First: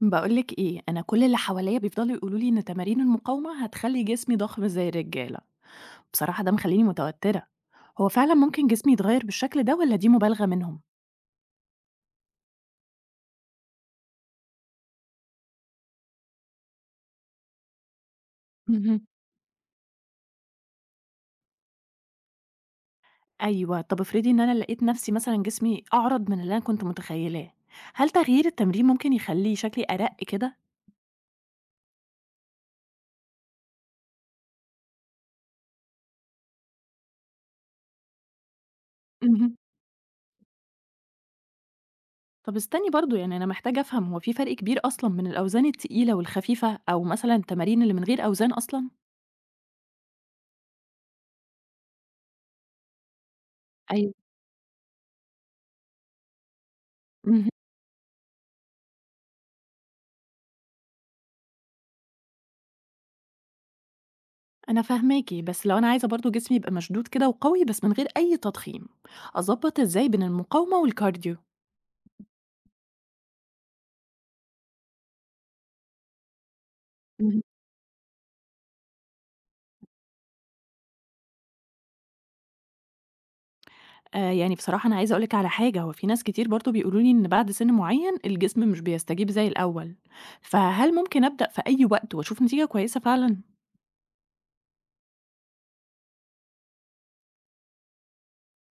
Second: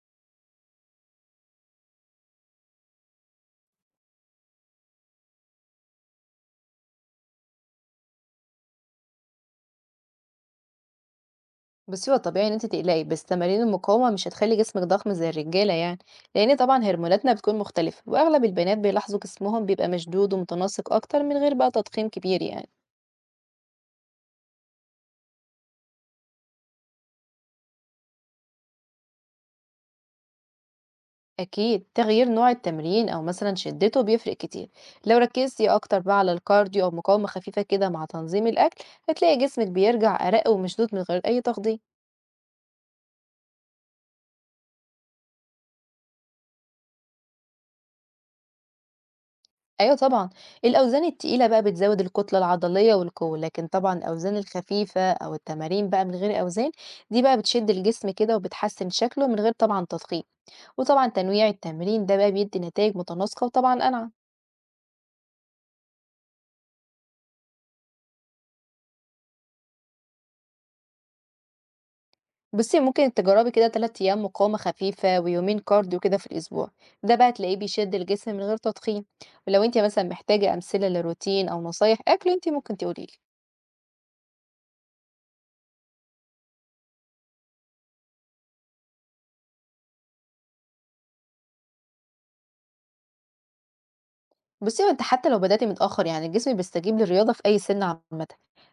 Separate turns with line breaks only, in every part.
بقولك ايه، انا كل اللي حواليا بيفضلوا يقولوا لي ان تمارين المقاومه هتخلي جسمي ضخم زي الرجاله. بصراحه ده مخليني متوتره. هو فعلا ممكن جسمي يتغير بالشكل ده ولا دي مبالغه منهم؟
بُصّي، هو طبيعي إن أنتِ تقلقي، بس تمارين المقاومة مش هتخلّي جسمِك ضخم زي الرجالة يعني، لإن طبعًا هرموناتنا بتكون مختلفة، وأغلب البنات
مهم.
بيلاحظوا جسمهم بيبقى مشدود ومتناسق أكتر من غير بقى تضخيم كبير يعني.
ايوه، طب افرضي ان انا لقيت نفسي مثلا جسمي اعرض من اللي انا كنت متخيلاه، هل تغيير التمرين ممكن يخلي شكلي ارق كده؟
أكيد تغيير نوع التمرين أو مثلًا شدته بيفرق كتير، لو ركّزتِ أكتر بقى على الكارديو أو مقاومة خفيفة كده مع تنظيم الأكل، هتلاقي
مهم.
جسمِك بيرجع أرَق ومشدود من غير أي تخدير.
طب استني برضو، يعني انا محتاجه افهم، هو في فرق كبير اصلا من الاوزان التقيله والخفيفه او مثلا التمارين اللي من غير اوزان اصلا؟
أيوه طبعًا، الأوزان التقيلة بقى بتزوّد الكتلة العضلية والقوة، لكن طبعًا الأوزان الخفيفة أو التمارين بقى من غير أوزان، دي بقى
أيوة.
بتشد الجسم كده وبتحسّن شكله من غير طبعًا تضخيم، وطبعًا تنويع التمرين ده بقى بيدّي نتايج متناسقة وطبعًا أنعم.
أنا فاهماكِ، بس لو أنا عايزة برضه جسمي يبقى مشدود كده وقوي بس من غير أي تضخيم، أضبّط إزاي بين المقاومة والكارديو؟
بُصّي ممكن تجرّبي كده 3 أيام مقاومة خفيفة ويومين كارديو كده في الأسبوع، ده بقى
اهم.
هتلاقيه بيشد الجسم من غير تضخيم، ولو أنتِ مثلًا محتاجة أمثلة لروتين أو نصايح أكل أنتِ ممكن تقولي لي.
يعني بصراحة أنا عايزة أقول لِك على حاجة، هو في ناس كتير برضه بيقولوا لي إن بعد سِن معيّن الجسم مش بيستجيب زي الأول، فهل ممكن أبدأ في أي وقت وأشوف نتيجة كويسة فعلًا؟
بُصّي، هو أنتِ حتى لو بدأتِ متأخر يعني الجسم بيستجيب للرياضة في أي سن عامةً،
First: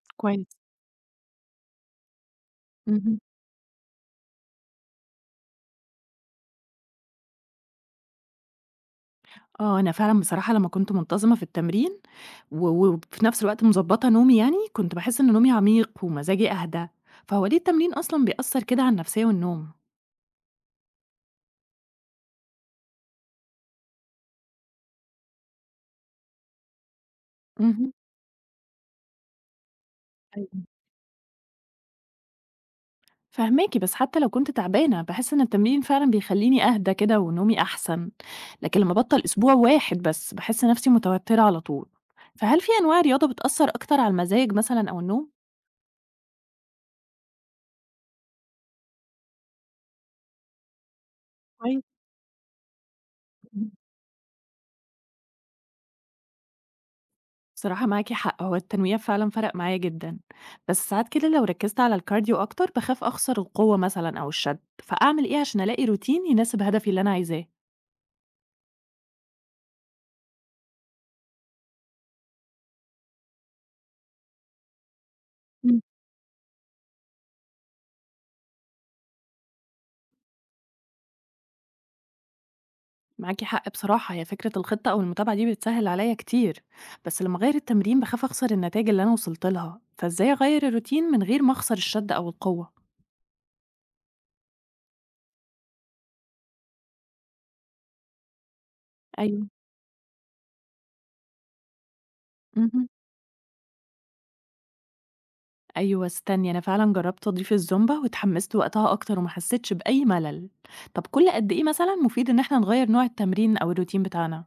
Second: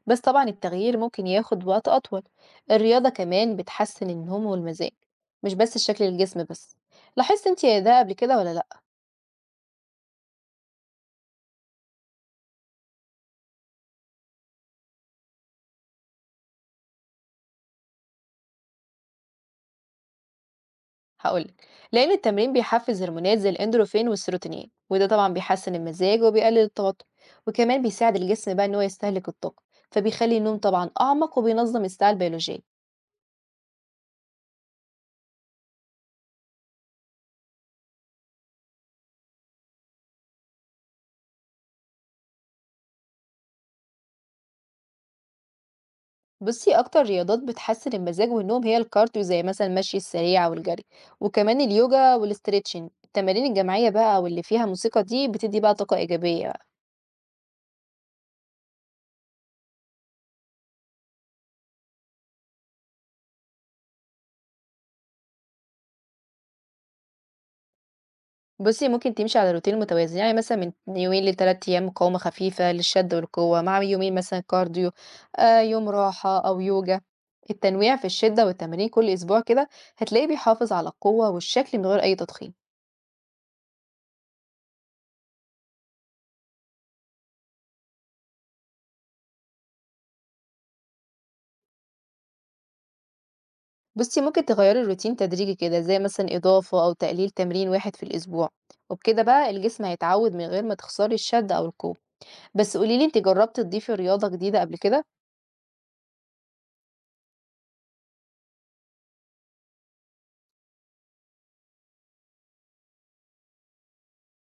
بس طبعًا
كويس.
التغيير ممكن ياخد وقت أطول. الرياضة
اهم.
كمان بتحسّن النوم والمزاج، مش بس شكل الجسم بس. لاحظتِ أنتِ ده قبل كده والّا لأ؟
آه، أنا فعلًا بصراحة لمّا كنت منتظمة في التمرين و و- وفي نفس الوقت مضبّطة نومي يعني، كنت باحس إن نومي عميق ومزاجي أهدى، فهو ليه التمرين أصلًا بيأثّر كده على النفسية والنوم؟
هاقول لِك، لإن التمرين بيحفّز هرمونات زي الإندروفين والسيروتونين، وده طبعًا بيحسّن المزاج وبيقلل التوتر، وكمان
اهم.
بيساعد الجسم بقى إن هو يستهلك الطاقة، فبيخلّي
أيوه.
النوم طبعًا أعمق وبينظّم الساعة البيولوجية.
فاهماكِ، بس حتى لو كنت تعبانة، باحس إن التمرين فعلًا بيخلّيني أهدى كده ونومي أحسن، لكن لمّا أبطّل أسبوع واحد بس، باحس نفسي متوترة على طول. فهل في أنواع رياضة بتأثّر أكتر على المزاج مثلًا أو النوم؟
بصي اكتر رياضات بتحسن المزاج والنوم هي الكارديو زي مثلا المشي السريع والجري، وكمان
كويس.
اليوجا والاستريتشنج، التمارين
اهم.
الجماعيه بقى واللي فيها موسيقى دي بتدي بقى طاقه ايجابيه بقى.
بصراحة معاكِ حق، هو التنويع فعلًا فرق معايا جدًا، بس ساعات كده لو ركّزت على الكارديو أكتر، باخاف أخسر القوة مثلًا أو الشد، فأعمل إيه عشان ألاقي روتين يناسب هدفي اللي أنا عايزاه؟
بصي ممكن تمشي على روتين متوازن يعني مثلا من يومين لثلاث ايام مقاومه خفيفه للشد والقوه مع يومين مثلا كارديو، يوم راحه او يوجا. التنويع في الشده والتمارين كل اسبوع كده هتلاقيه بيحافظ على القوه والشكل من غير اي تضخيم.
معاكي حق، بصراحة هي فكرة الخطة أو المتابعة دي بتسهل عليا كتير، بس لما أغير التمرين بخاف أخسر النتائج اللي أنا وصلت لها، فإزاي أغير الروتين من غير ما أخسر الشد أو القوة؟
بُصّي، ممكن تغيّري الروتين تدريجي كده، زي مثلًا إضافة أو تقليل تمرين واحد في الأسبوع، وبكده
أيوة.
بقى الجسم هيتعوّد من غير ما تخسري الشد أو القوة. بس
مهم.
قولي لي أنتِ جرّبتِ تضيفي رياضة جديدة قبل كده؟
أيوة، استني، أنا فعلا جربت أضيف الزومبا واتحمست وقتها أكتر وما حسيتش بأي ملل. طب كل قد إيه مثلا مفيد إن إحنا نغير نوع التمرين أو الروتين بتاعنا؟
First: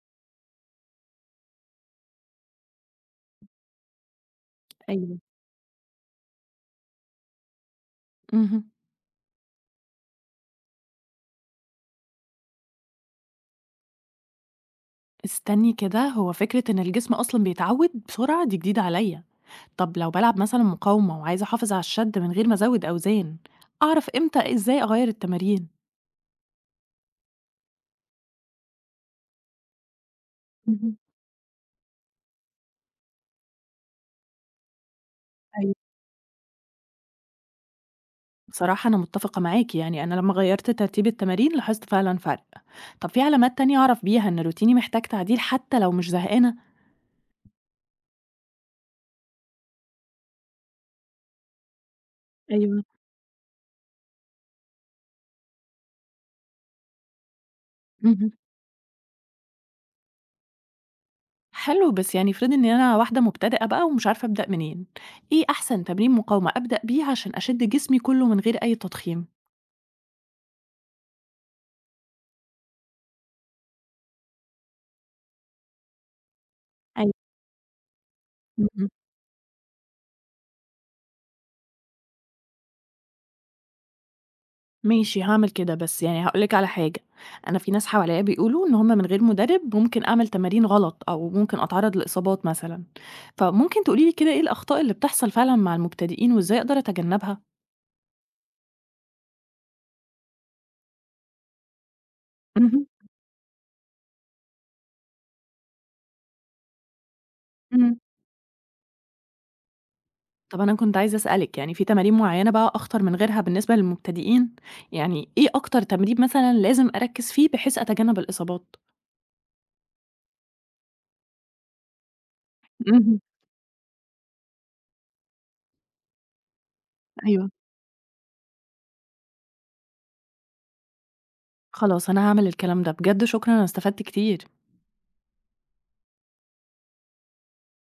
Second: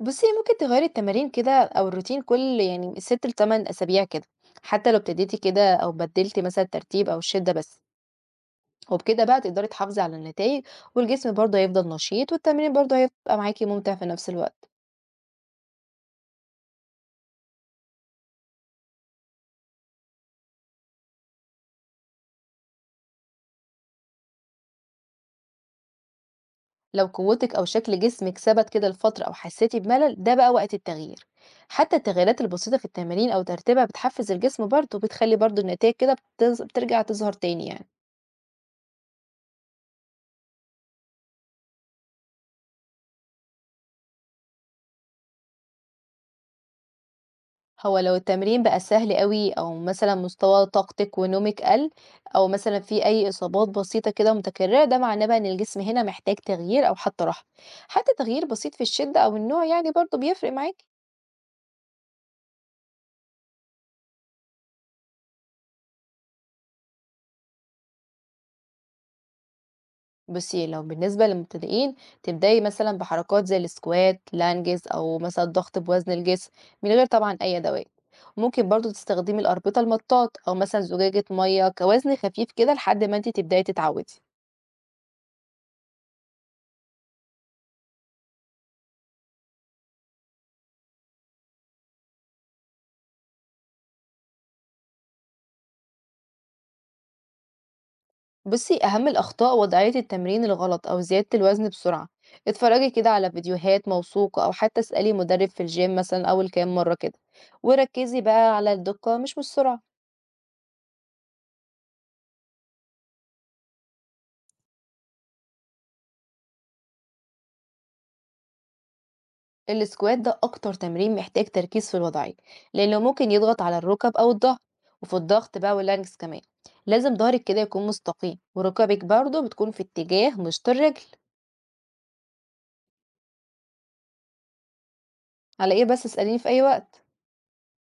بُصّي، هي ممكن تغيّري التمارين كده أو الروتين كل يعني 6 ل8 أسابيع كده، حتى لو
أيوة.
ابتديتِ كده أو بدّلتِ مثلًا الترتيب أو الشدة بس،
مهم.
وبكده بقى تقدري تحافظي على النتايج، والجسم برضه هيفضل نشيط والتمرين برضه هيبقى معاكِ ممتع في نفس الوقت.
استني كده، هو فكرة إن الجسم أصلا بيتعود بسرعة دي جديدة عليا. طب لو بلعب مثلا مقاومة وعايزة أحافظ على الشد من غير ما أزود أوزان، أعرف إمتى إزاي أغير التمارين؟
لو قوتك أو شكل جسمك ثبت كده لفترة أو حسيتي بملل ده بقى وقت
مهم.
التغيير. حتى التغييرات البسيطة في التمارين أو ترتيبها بتحفز الجسم برضه وبتخلي برضه
أيوة.
النتائج كده بترجع تظهر تاني يعني.
بصراحة أنا متفقة معاكي، يعني أنا لما غيرت ترتيب التمارين لاحظت فعلا فرق. طب في علامات تانية أعرف بيها إن روتيني محتاج تعديل حتى لو مش زهقانة؟
هو لو التمرين بقى سهل قوي أو مثلا مستوى طاقتك ونومك قل، أو مثلا
ايوه.
في أي إصابات بسيطة كده متكررة، ده معناه بقى إن الجسم هنا محتاج تغيير أو حتى راحة. حتى
مهم.
تغيير بسيط في الشدة أو النوع يعني برضه بيفرق معاكي.
حلو، بس يعني افرضي إن أنا واحدة مبتدئة بقى ومش عارفة أبدأ منين، إيه أحسن تمرين مقاومة أبدأ بيه عشان أشد جسمي كله من غير أي تضخيم؟
بُصي، لو بالنسبة للمبتدئين تبدأي مثلًا بحركات زي السكوات، لانجز، أو مثلًا ضغط بوزن الجسم من غير
ايوه.
طبعًا أي أدوات، ممكن
مهم.
برضه تستخدمي الأربطة المطاط أو مثلًا زجاجة مَيّة كوزن خفيف كده لحد ما أنتِ تبدأي تتعودي.
ماشي، هاعمل كده، بس يعني هاقول لِك على حاجة، أنا في ناس حواليّا بيقولوا إن هُم من غير مدرب ممكن أعمل تمارين غلط أو ممكن أتعرّض لإصابات مثلًا، فممكن تقولي لي كده إيه الأخطاء اللي بتحصل فعلًا مع المبتدئين وإزاي أقدر أتجنبها؟
بُصي، أهم الأخطاء وضعية التمرين الغلط أو زيادة الوزن بسرعة،
اهم.
اتفرجي كده على فيديوهات موثوقة أو حتى اسألي مدرب في الgym مثلًا أول كام مرة كده،
إمم.
وركزي بقى على الدقة مش والسرعة.
طَب أنا كنت عايزة أسألِك، يعني في تمارين معيّنة بقى أخطر من غيرها بالنسبة للمبتدئين؟ يعني إيه أكتر تمرين مثلًا لازم أركّز فيه بحيث أتجنب الإصابات؟
السكوات ده أكتر تمرين محتاج تركيز في الوضعية لأنه
اهم.
ممكن يضغط على الركب أو الظهر، وفي الضغط بقى واللانكس كمان لازم ظهرك
أيوه.
كده يكون مستقيم وركبك برضه بتكون في اتجاه مشط الرجل.
خلاص، أنا هاعمل الكلام ده، بجد شكرًا، أنا استفدت كتير.
على إيه بس، اسأليني في أي وقت.